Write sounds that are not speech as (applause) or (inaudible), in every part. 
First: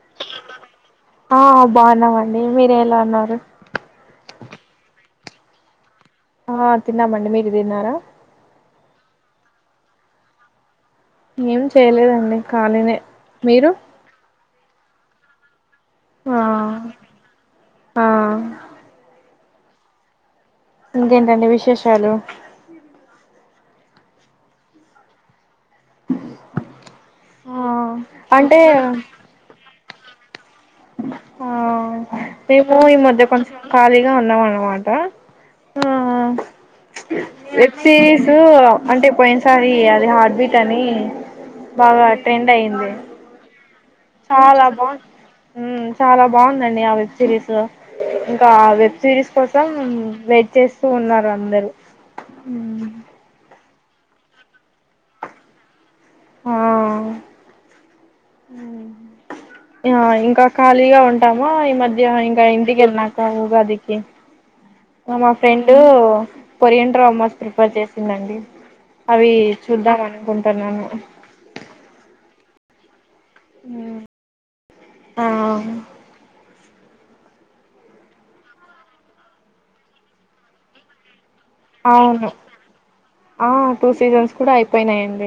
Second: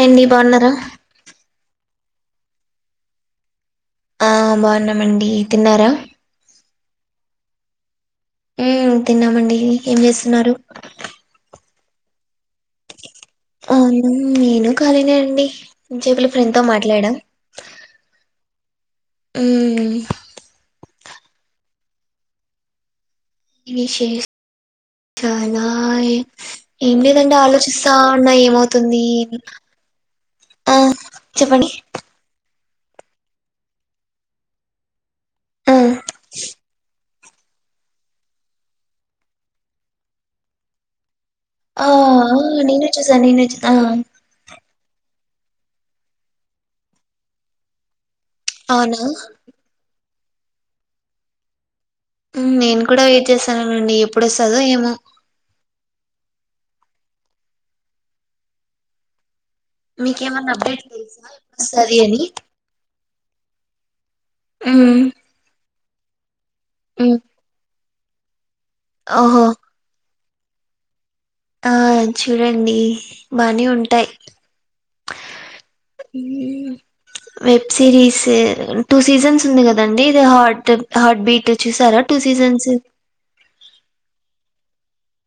ఏండి బాన్నారా ఆ బాగున్నామండి మీరు ఎలా ఉన్నారు ఆ బాగున్నామండి తిన్నారా ఆ తిన్నామండి మీరు తిన్నారా మ్ తిన్నామండి ఏం చేస్తున్నారు ఏం చేయలేదండి ఖాళీనే మీరు ఆ నమ్ను కనీద అండి ఇ చెపల ఆ ఫ్రెండ్ తో మాట్లాడా ఆ అ ఇంకేంటండి విశేషాలు విశేష అలా ఏం లేదంటే ఆ ఆలోచిస్తా ఉన్నా అంటే ఏమవుతుంది ఆ ఆ చెప్పడి మేము ఈ మధ్య కొంచెం ఖాళీగా ఉన్నాం అన్నమాట ఆ ప్ సిరీస్ అంటే పోయినసారి అది హార్ట్ బీట్ అని ఆ బాగా ట్రెండ్ నను అయింది వ చుసా నను వజ చాలా బాగు చాలా బాగుందండి ఆ వెబ్ సిరీస్ లో ఇంకా వెబ్ అవునా సిరీస్ కోసం వెయిట్ చేస్తూ ఉన్నారు అందరుూ నేను కూడా వెయిట్ చేస్తాను అవునండి ఎప్పుడే చదువు ఏమో హ (inaudible) ఆ ఇంకా మీకేమన్నా అప్డేట్ ఖాళీగా తెలుసా ఉంటాము ఎప్పుడు ఈ వస్తుంది మధ్య అని ఇంకా ఇంటికి వెళ్ళినక కాగాదికి ఉమ్, మామ ఫ్రెం కొరియన్ ఉమ్, డ్రామోస్ ప్రిపేర్ చేస్త ఇందండి అవి ఓహో చూద్దాం అనుకుంటు స ఆ చూడండి బని ఉంటాయి (inaudible) ఆ వెబ్ సిరీస్ టూ సీజన్స్ ఉంది కదండి ఇది హార్ట్ హార్ట్ బీట్ చూసారా టూ అవును సీజన్స్ ఆ టూ సీజన్స్ కూడా ఆయితే పోయినాడి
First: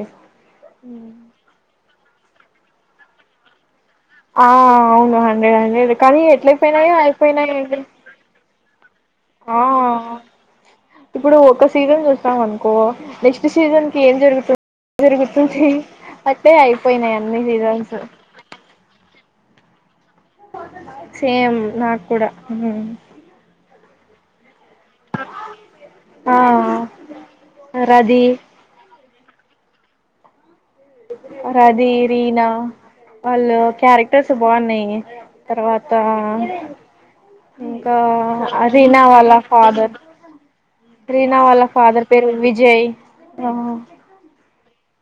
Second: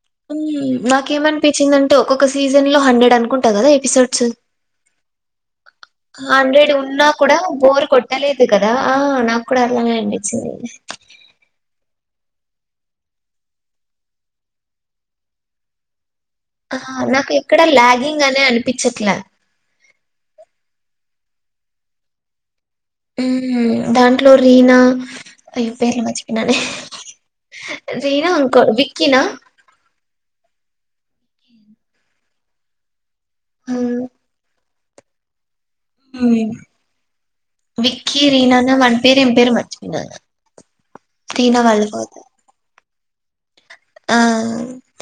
నాకేమనిపించిందండి ఒ ఒక్క సీజన్ లో హండ్రెడ్ అనుకుంటా కదా ఎపిసోడ్స్ ఆ అవును హండ్రెడ్ హండ్రెడ్ కానీ ఎట్ల హండ్రెడ్ అయిపోయినాయో ఉన్నా కూడా అయిపోయినాయి బోర్ కొట్టలేదు కదా ఆ నాకు కూడా అలానే అనిపించింది ఇప్పుడు ఒక సీజన్ చూ స్తాం అనుకో నెక్స్ట్ సీజన్ కి ఏం జరుగుతుంది జరుగుతుంది అట్లే ఆ అయిపోయినాయి నాకు అన్ని ఎక్కడ సీజన్స్ లాగింగ్ అనే అనిపించట్లా సేమ్ నాక్ కూడా హ్మ్ దాంట్లో రీనా అయ్యో పేర్లు ఆ మచ్చిపోనానే రది రీనా అంకల్ బి కినా రది రీనా వాళ్ళు మ్మ్. క్యారెక్టర్స్ బాగున్నయ్ ఎ తర్వాత ఇంకా విక్కీ రీనానా వాని రీనా పేరు ఏం వాళ్ళ పేరు ఫాదర్ మర్చిపోయినా రీనా తిన వాళ్ళ వాళ్ళు ఫాదర్ పోతారు పేరు విజయ్ ఆ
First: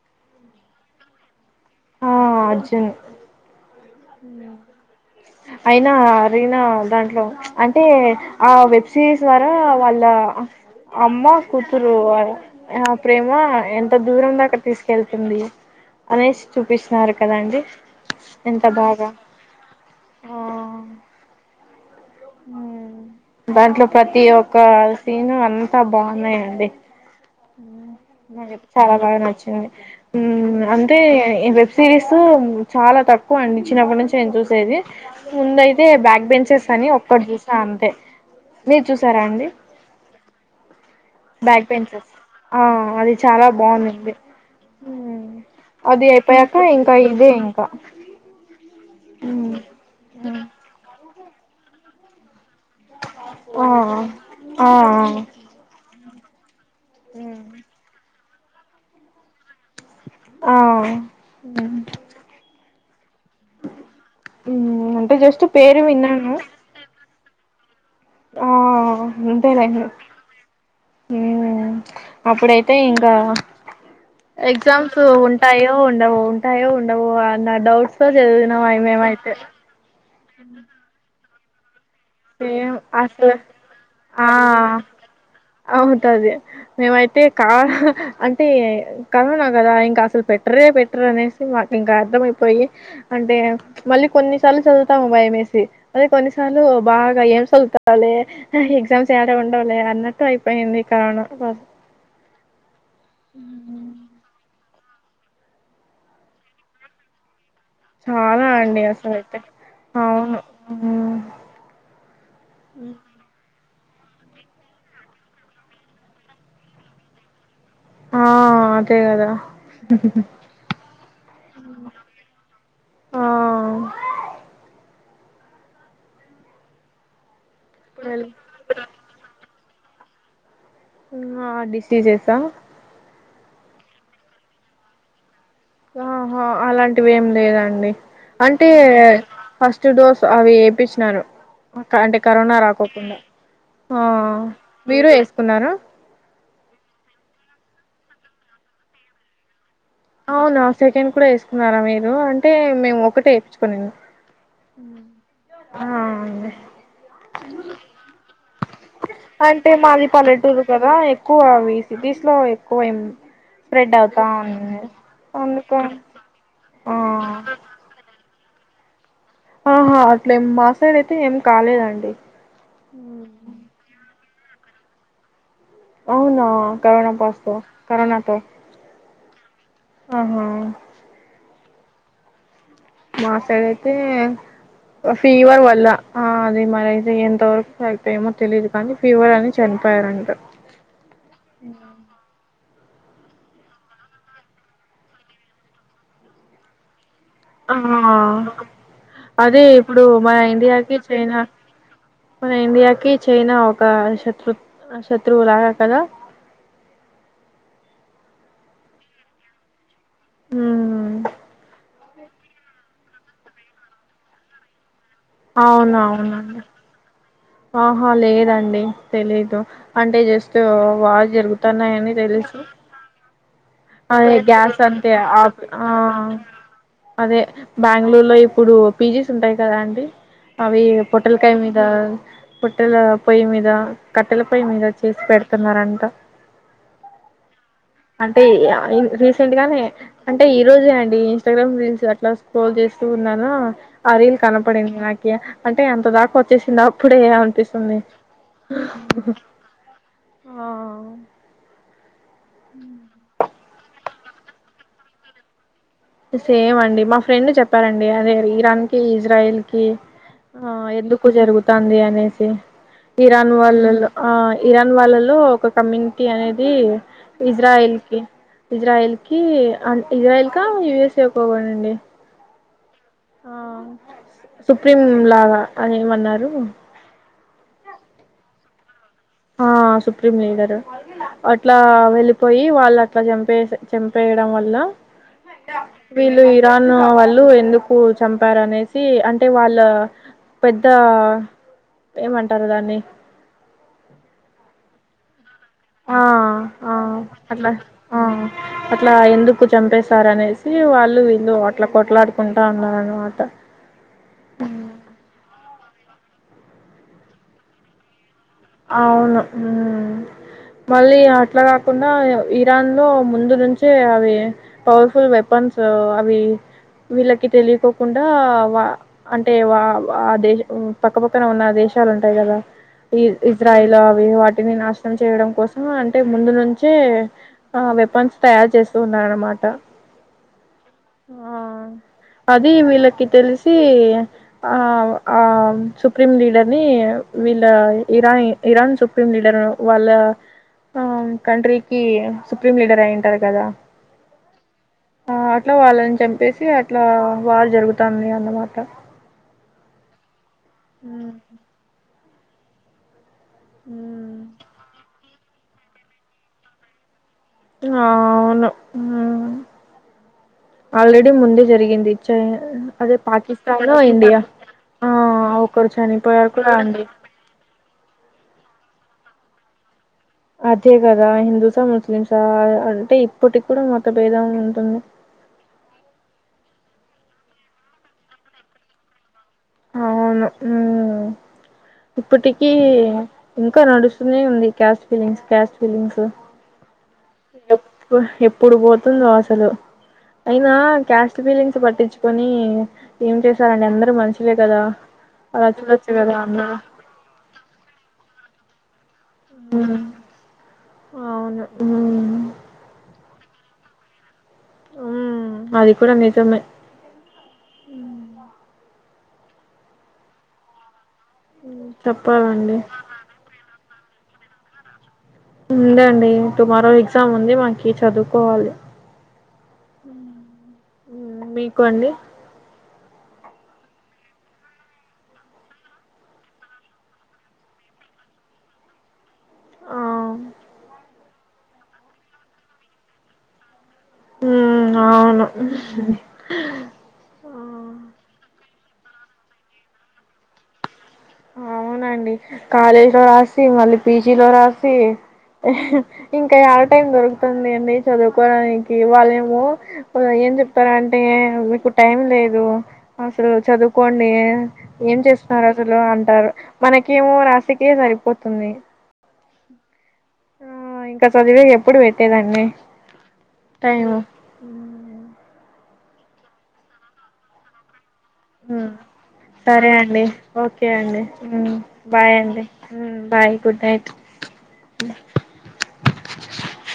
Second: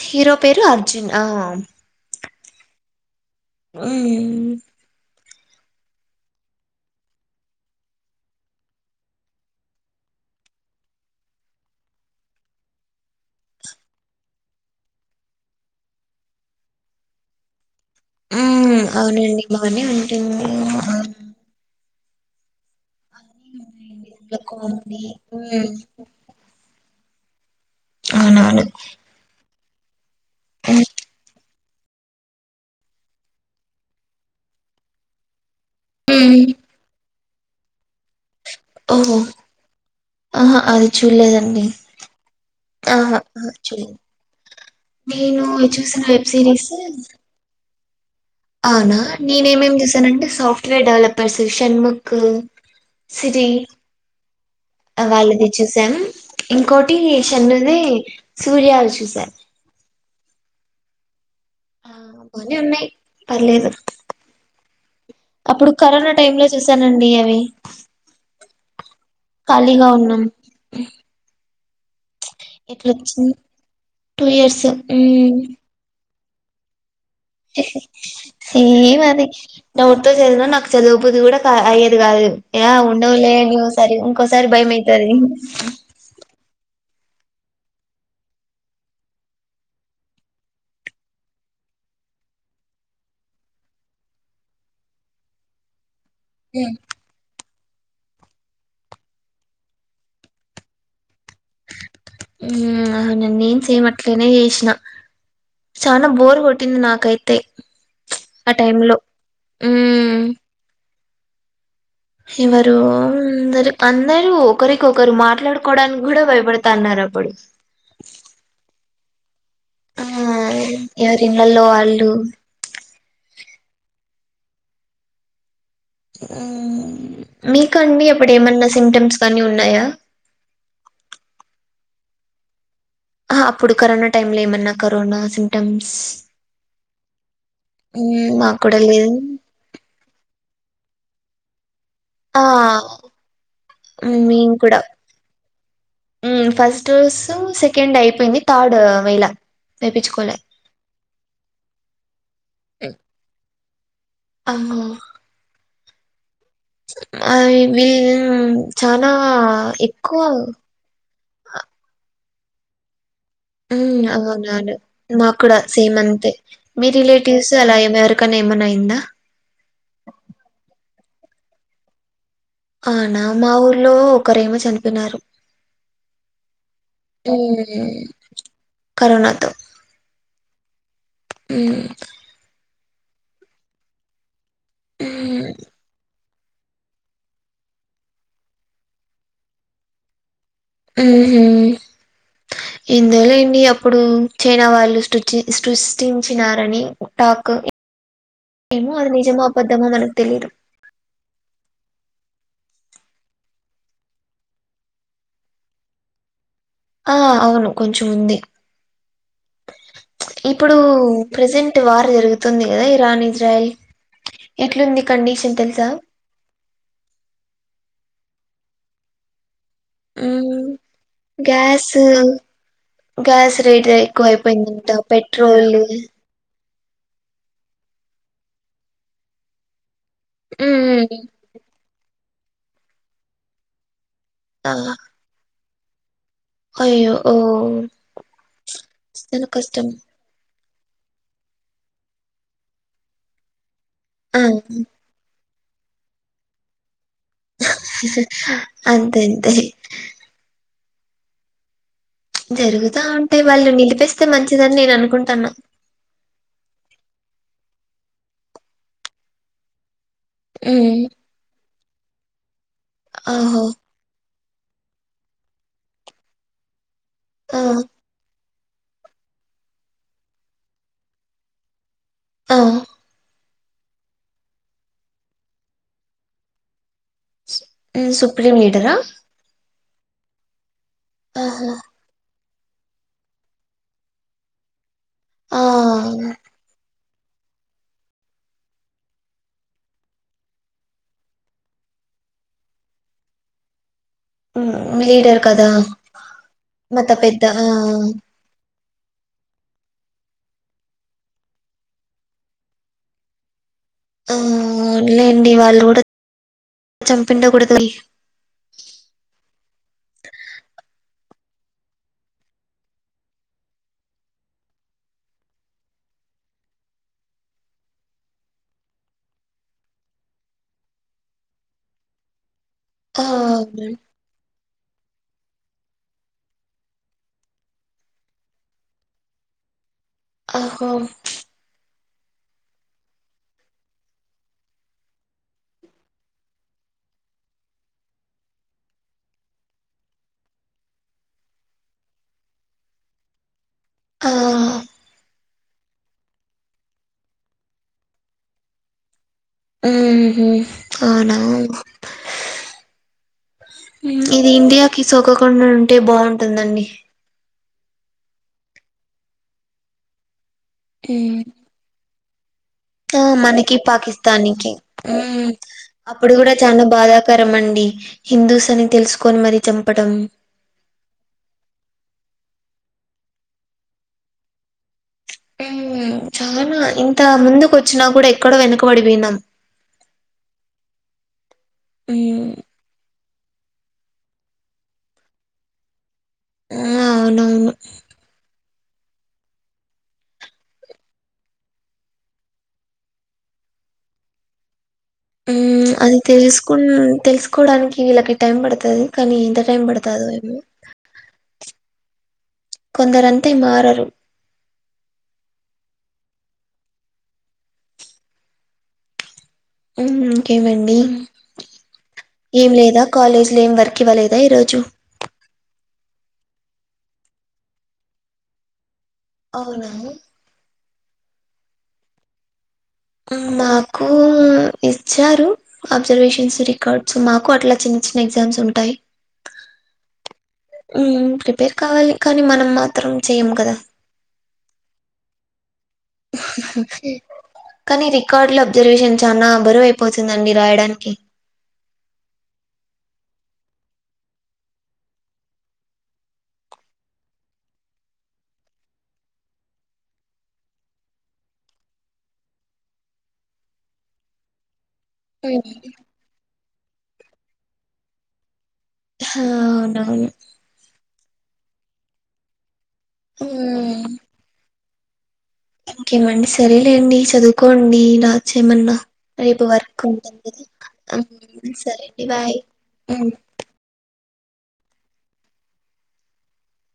హీరో పేరు అర్జున్ ఆ ఆ అర్జున్ హ్మ్ అయినా రీనా దాంట్లో అంటే ఆ వెబ్ సిరీస్ ద్వారా వాళ్ళ అమ్మ కూతురు ఆ ప్రేమ ఎంత దూరం దాకా తీసుకెళ్తుంది అనే చూపిస్ న్నారు కదండి ఆ బాగా అవునండి బానే ఆ ఉంటుంది దాంట్లో ప్రతి ఇందులో ఒక్క కామెడీ సీను మ్మ్ అంతా బావున్నాయండి ను అవునవును చెప్పు చాలా బాగా నచ్చింది హ్మ్ అంతే సిరీస్ చాలా తక్కువ అండి చిన్నప్పటి నుంచి నేను చూసేది ముందయిత్ అయితే బ్యాక్ మ్మ్ బెంచెస్ అని ఒక్కట్ జూస్ అంతే మీరు ఓహో చూసారా అండి ఆహ అది చూడలేదండి బ్యాక్ బెంచెస్ ఆ అది ఆహా చాలా ఆహా చూడలేదు బావుందింది నేను చూసిన అది హ్మ్ వెబ్ అయిపోయాక సిరీస్ ఇంకా ఇదే ఇ పా ఔనా నేనేమేంమ్ చేశానంటే సాఫ్ట్వేర్ డెవలప్ పశూషన్ ముక్కు సిరి ఆ ఆ వాల్లది చుసాం ఇంకోటి షన్నుది సూర్యవశు సార్ ఆ ఆ బానే ఉన్నయ్ పర్లేదు ఉమ్ అంటే జస్ట్ అప్పుడు పేరు కరోనా విన్నాను టైమ్ లో చూసానండి వే ఆ అంతేలే ఉన్నాం ఉమ్ అప్పుడైతే ఇంకా ఎట్లొచ్చింది టూ ఇయర్స్ ఎగ్జామ్స్ మ్మ్ ఉంటాయో ఉండవు ఉంటాయో ఉండవుో అన్న డౌట్స్ తో చదివినమ్ సేమ్ అది మేమైతే అ (unintelligible) ఇద్ కాదు ఏ ఏం అసలు ఉండవులేనిసారి ఆ ఇంకోసారి భయం అయితది అంటే కా హా అంటే కరోనా కదా ఇంకా అసలు పెట్టరే పెట్టరు అనేసి మాకు ఇంకా అర్థమయిపోయి అంటే మళ్ళీ కొన్నిసార్లు చదువుతాము భయమేసి అదిే కొన్నిసార్ల్ మ్మ్ ఎమ్ సదువుతాలే అహ్ ఎగ్జామ్స్ ఏడా ఉండవ్ లే అన్నట్టు అయిపోయింది కరోనా కోస్ ఉమ్ అవున నేను సేమ్ అట్లానే చేసినా చనాా బోర్ కొటింది నాకైతే చాలా ఆ టైమ్ అండి లో అసలయితే మ్మ్ అవును హ్మ్. ఎవరు అందరు అందరూ ఒకరికి ఒకరు మాట్లాడుకోవడానికి కూడా భయపడతాన్నారు అప్పుడు ఆ అదే కదా ఆ ఎవరిఇండ్లలో వాళ్ళు ఆ ఉమ్ మీక్ అండ్ (unintelligible) ఇప్పుడు ఎప్పుడేమన్న సిటమ్స్ కానీ ఉ న్నాయా ఉమ్ హా డిసీజెసా అ అప్పుడు కరోనా టైమ్ లో ఏమన్నా కరోనా సిమ్ ఆహా అలాంటివి ఏం లేదండి మ్మ్, మాకు అంటే కూడా లేదు ఫస్ట్ డోస్ అవి యేశినారు క అంటే ఆ కరోనా రాకోకుండా ఆ మేము కూడా మీరు వేసుకున్నారు మ్మ్, ఫస్ట్ డోస్ సెకండ్ అయిపోయింది థర్డ్ వేళే అవునా సెకండ్ కూడా వేసుకున్నారా మీరు అంటే మేము ఒకటే ఏ పని ఆహా అండి మర్ వీళ్ చానా అంటే మాది ఎక్కువ పల్లెటూరు కదా ఎక్కువ అవి సిటీస్ లో ఎక్కువై స్ప్రెడ్ అవుతా ఉంది నాకు కూడా అందుకని సేమ్ అంతే మీ ఆ రిలేటివ్స్ అలా ఏమారు కని ఏమన్నా అయిందా ఇక్కడ అయితే ఏం కాలేదండి అనా మావులు ఒకరేమో చనిపినారు అవునా కోనా పస్తతో కోనాతో కరోనాతో ఆహా అ మాసడ అయితే మ్మ్ ఫీవర్ వల్ల ఆ అది మరియితే ఎంతవరకు హల్పోయమో తెలీదు కానీ ఫీవర్ అని చనిపోయారుంట ఉ ఇందువల ఏడి అప్పుడు చైనా వాళ్ళు సృ సృష్టించినారని టాక్ ఆ ఏమో అది నిజమో అదే అబద్ధమో ఇప్పుడు మనకు మన తెలీదు ఇండియాకి చైనా మన ఇండియాకి క చైనా ఒక శత్రు శత్రువు లాగా కదా ఆ అవును కొంచెం ఉంది ఇప్పుడు ఉమ్ ప్రెసెంట్ వార జరుగుతుంది కదా ఇరాన్ ఇజయల్ ఎట్ంది అవున అవునును ఆహా లేదు దండి తెలీదు అంటే మ్మ్ జస్ట్ బాగా జరుగుతున్నాయని తెలుసు కాస్ రేట్ ఎక్కువ అదే గ్యాస్ అయిపోయిందంట అంతే ఆ పెట్రోల్ ఆ అదే బెంగళూరు లో ఇప్పుడు పీజీస్ ఉంటాయి కదా అండి అవి మ్మ్ పొట్టలకాయ మీద పట్టల పొయి్యి మీదా కట్టెలపై మీద చేసి పెడ చెప్తున్నారంట అ ఓ అంటే చాలా రీసెంట్ గానే కష్టం అంటే ఈ రోజే అండి ఇంస్టాగ్రామ్ రీల్స్ అట్లా స్క్రోల్ చేస్తూ ఉన్నాను అరిల్ ఆ కనపడేంది నాక అంటే ఎంత దాకా వచ్చేసిందా ఇప్పుడే అనిపిస్తుంది అంతే అంతే ఆ అ జరుగుతా ఉంటాయి వాళ్ళు నిలి చనిపిస్తే మంచిదని నేను అనుకుంటాను సేమ్ అండి మా ఫ్రెండ్ చెప్పారంండి అదే ఇరాన్ కి ఇజ్రాయిల్ కి ఆ ఉమ్ ఎందుకు జరుగు తాంది అనేసి ఇరాన్ ఓహో వాళ్ళలో ఆ ఇరాన్ వాళ్ళలో ఒక కమ్యూనిటీ అనేది ఆ ఇజ్రాయల్ కి ఇజ్రాయల్ కి అ ఇజ్రాయల్ క యు ఎస్ ఎ కో పడింది ఆ ఆ సుప్రీం లాగా అని ఏమన్నారు ఉ సుప్రీం లీడరా ఆ సుప్రీం లీగర్ ఆహా అట్లా వెళ్ళి పోయి వాళ్ళు అట్లా చంపేస్ చంపేయడం వల్ల ఆ వీళ్ళు ఇరాన్ వ వాళ్ళు ఎందుకు చంపారనేసి అంటే వాళ్ళ పెద్ద ఏమంటారు దాన్ని లీడర్ కదా ఆ ఆ మత పెద్ద ఆ అట్లా ఆ అట్లా ఎందుకు చంపేశారు అనేసి వాళ్ళు వీళ్ళు అట్లా కొట్లాడుకుంటా ఉన్నారు అనమాట ఆ లేండి వాళ్ళు కూడా చంపిండ కూడుదు అవును ఉ మళ్ళీ అట్లా కాకుండా ఇరాన్ లో ముందు నుంచే అవి పవర్ఫుల్ వెపన్స్ అవి వీళ్ళకి తెలియకోకుండా వా అంటే వా ఆ దేశ పక్కపక్కన ఉన్న దేశాలు ఉంటాయి కదా ఈ ఆ ఇజ్రాయిల్ అవునండి అవి వాటిని నాష్ట చేయడం కోసం అంటే ముందు నుంచే ఆ వెపన్స్ తయారు చేస్తూ ఉన్నరు అనమాట ఆహో అది వీళ్ళకి తెలిసి ఆ ఆ సుప్రీం లీడర్ ని వీళ్ళ ఇరాన్ ఇరాన్ సుప్రీం లీడర్ వాళ్ళ కంట్రీకి సుప్రీం లీడర్ అయింటారు కదా ఆ ఆ అట్లా వాళ్ళని చంపేసి అట్లా వార్ జరుగుతంది అన్నమాట ఆహో అవునా ఇది ఇండియాకిి సోకో ఉండి ఉంటే బాగుంటుందండి అ అవును హు ఆల్రెడీ ఉమ్ ముందే జరిగింది చే ఆ మనకి పాకిస్తాన్నికి ఆ ఒకరు అప్పుడు చనిపోయారు కూడా చానా అండి బాధా తెలుసుకొని మరి చంపడం అదే కదా హిందూసా ముస్లిమ్సా అంటే ఇప్పటికి కూడా మత భేదం ఉంటుంది చానా ఇంత ముందుకు వచ్చినా కూడా ఎక్కడో వెనకబడిపోయినాం అవును మ్మ్ ఇప్పటికీ ఇంకా నడుస్తూనే ఉంది క్యాస్ట్ ఫీలింగ్స్ క్యాస్ట్ ఫీలింగ్స్ ఆ అవునవును ఎప్పుడు ఎప్పు ఏప్పుడు పోతుందో అసలు అయినా క్యాస్ట్ ఫీలింగ్స్ పట్టించుకొని ఏం చేశారుండి అందరు మనుషులే కదా అలా చూడొచ్చు అది కదా తెలుసుకు అందరూ తెలుసుకోవడానికి వీళ్ళకి టైం పడతది కానీ ఎంత టైం పడతదో ఏమో ఆ కొందరంతే మారరు ఉ అది కూడా నిజమే కేవండి ఏం చెప్పాలండి లేదా కాలేజ్ లో ఏం వర్క్ ఇవ్వలేదు దాయి రాచ్చు ఉందండి టుమారో ఎగ్జామ్ ఉంది మనకి చదువుకోవాలి అవునా మీకు అండి మాకు ఇచ్చారు అబ్జర్వేషన్స్ రికార్డ్స్ మాకు అట్లా చిన్న చిన్న ఎగ్జామ్స్ ఉంటాయి ఆ అ ప్రిపేర్ కావాలి కానీ మనం మాత్రం చెయ్యము కదా ఉ అవును కనీ ఆ రికార్డ్ల అబ్ రిజర్వేషన్ చాలా బరువు అయిపోతుందండి రాయడానికి అవునండి కాలేజ్ లో రాసి మళ్ళీ పీజీలో రాసి ఇంకా ఏడ టైం దొరుకుతుంది అండి చదువుకోవడానికి వాళ్ళేమో ఏం చెప్పారంటే మీకు టైం లేదు అసలు చదువుకోండి ఏం చేస్తున్నారు ఆ, అసలు అంత మనకేమో రాసిక సరిపోతుంది ఆ అవునవును ఆ ఇంకా చదివే ఎప్పుడు పెట్టేదాన్ని ఆ ఇంకేమండి సరేలేండి చదువుకోండి నా సరే అండి ఓకే కదా అండి మ్మ్, సరే బాయ్ అండి మ్మ్. Bye good night (unintelligible)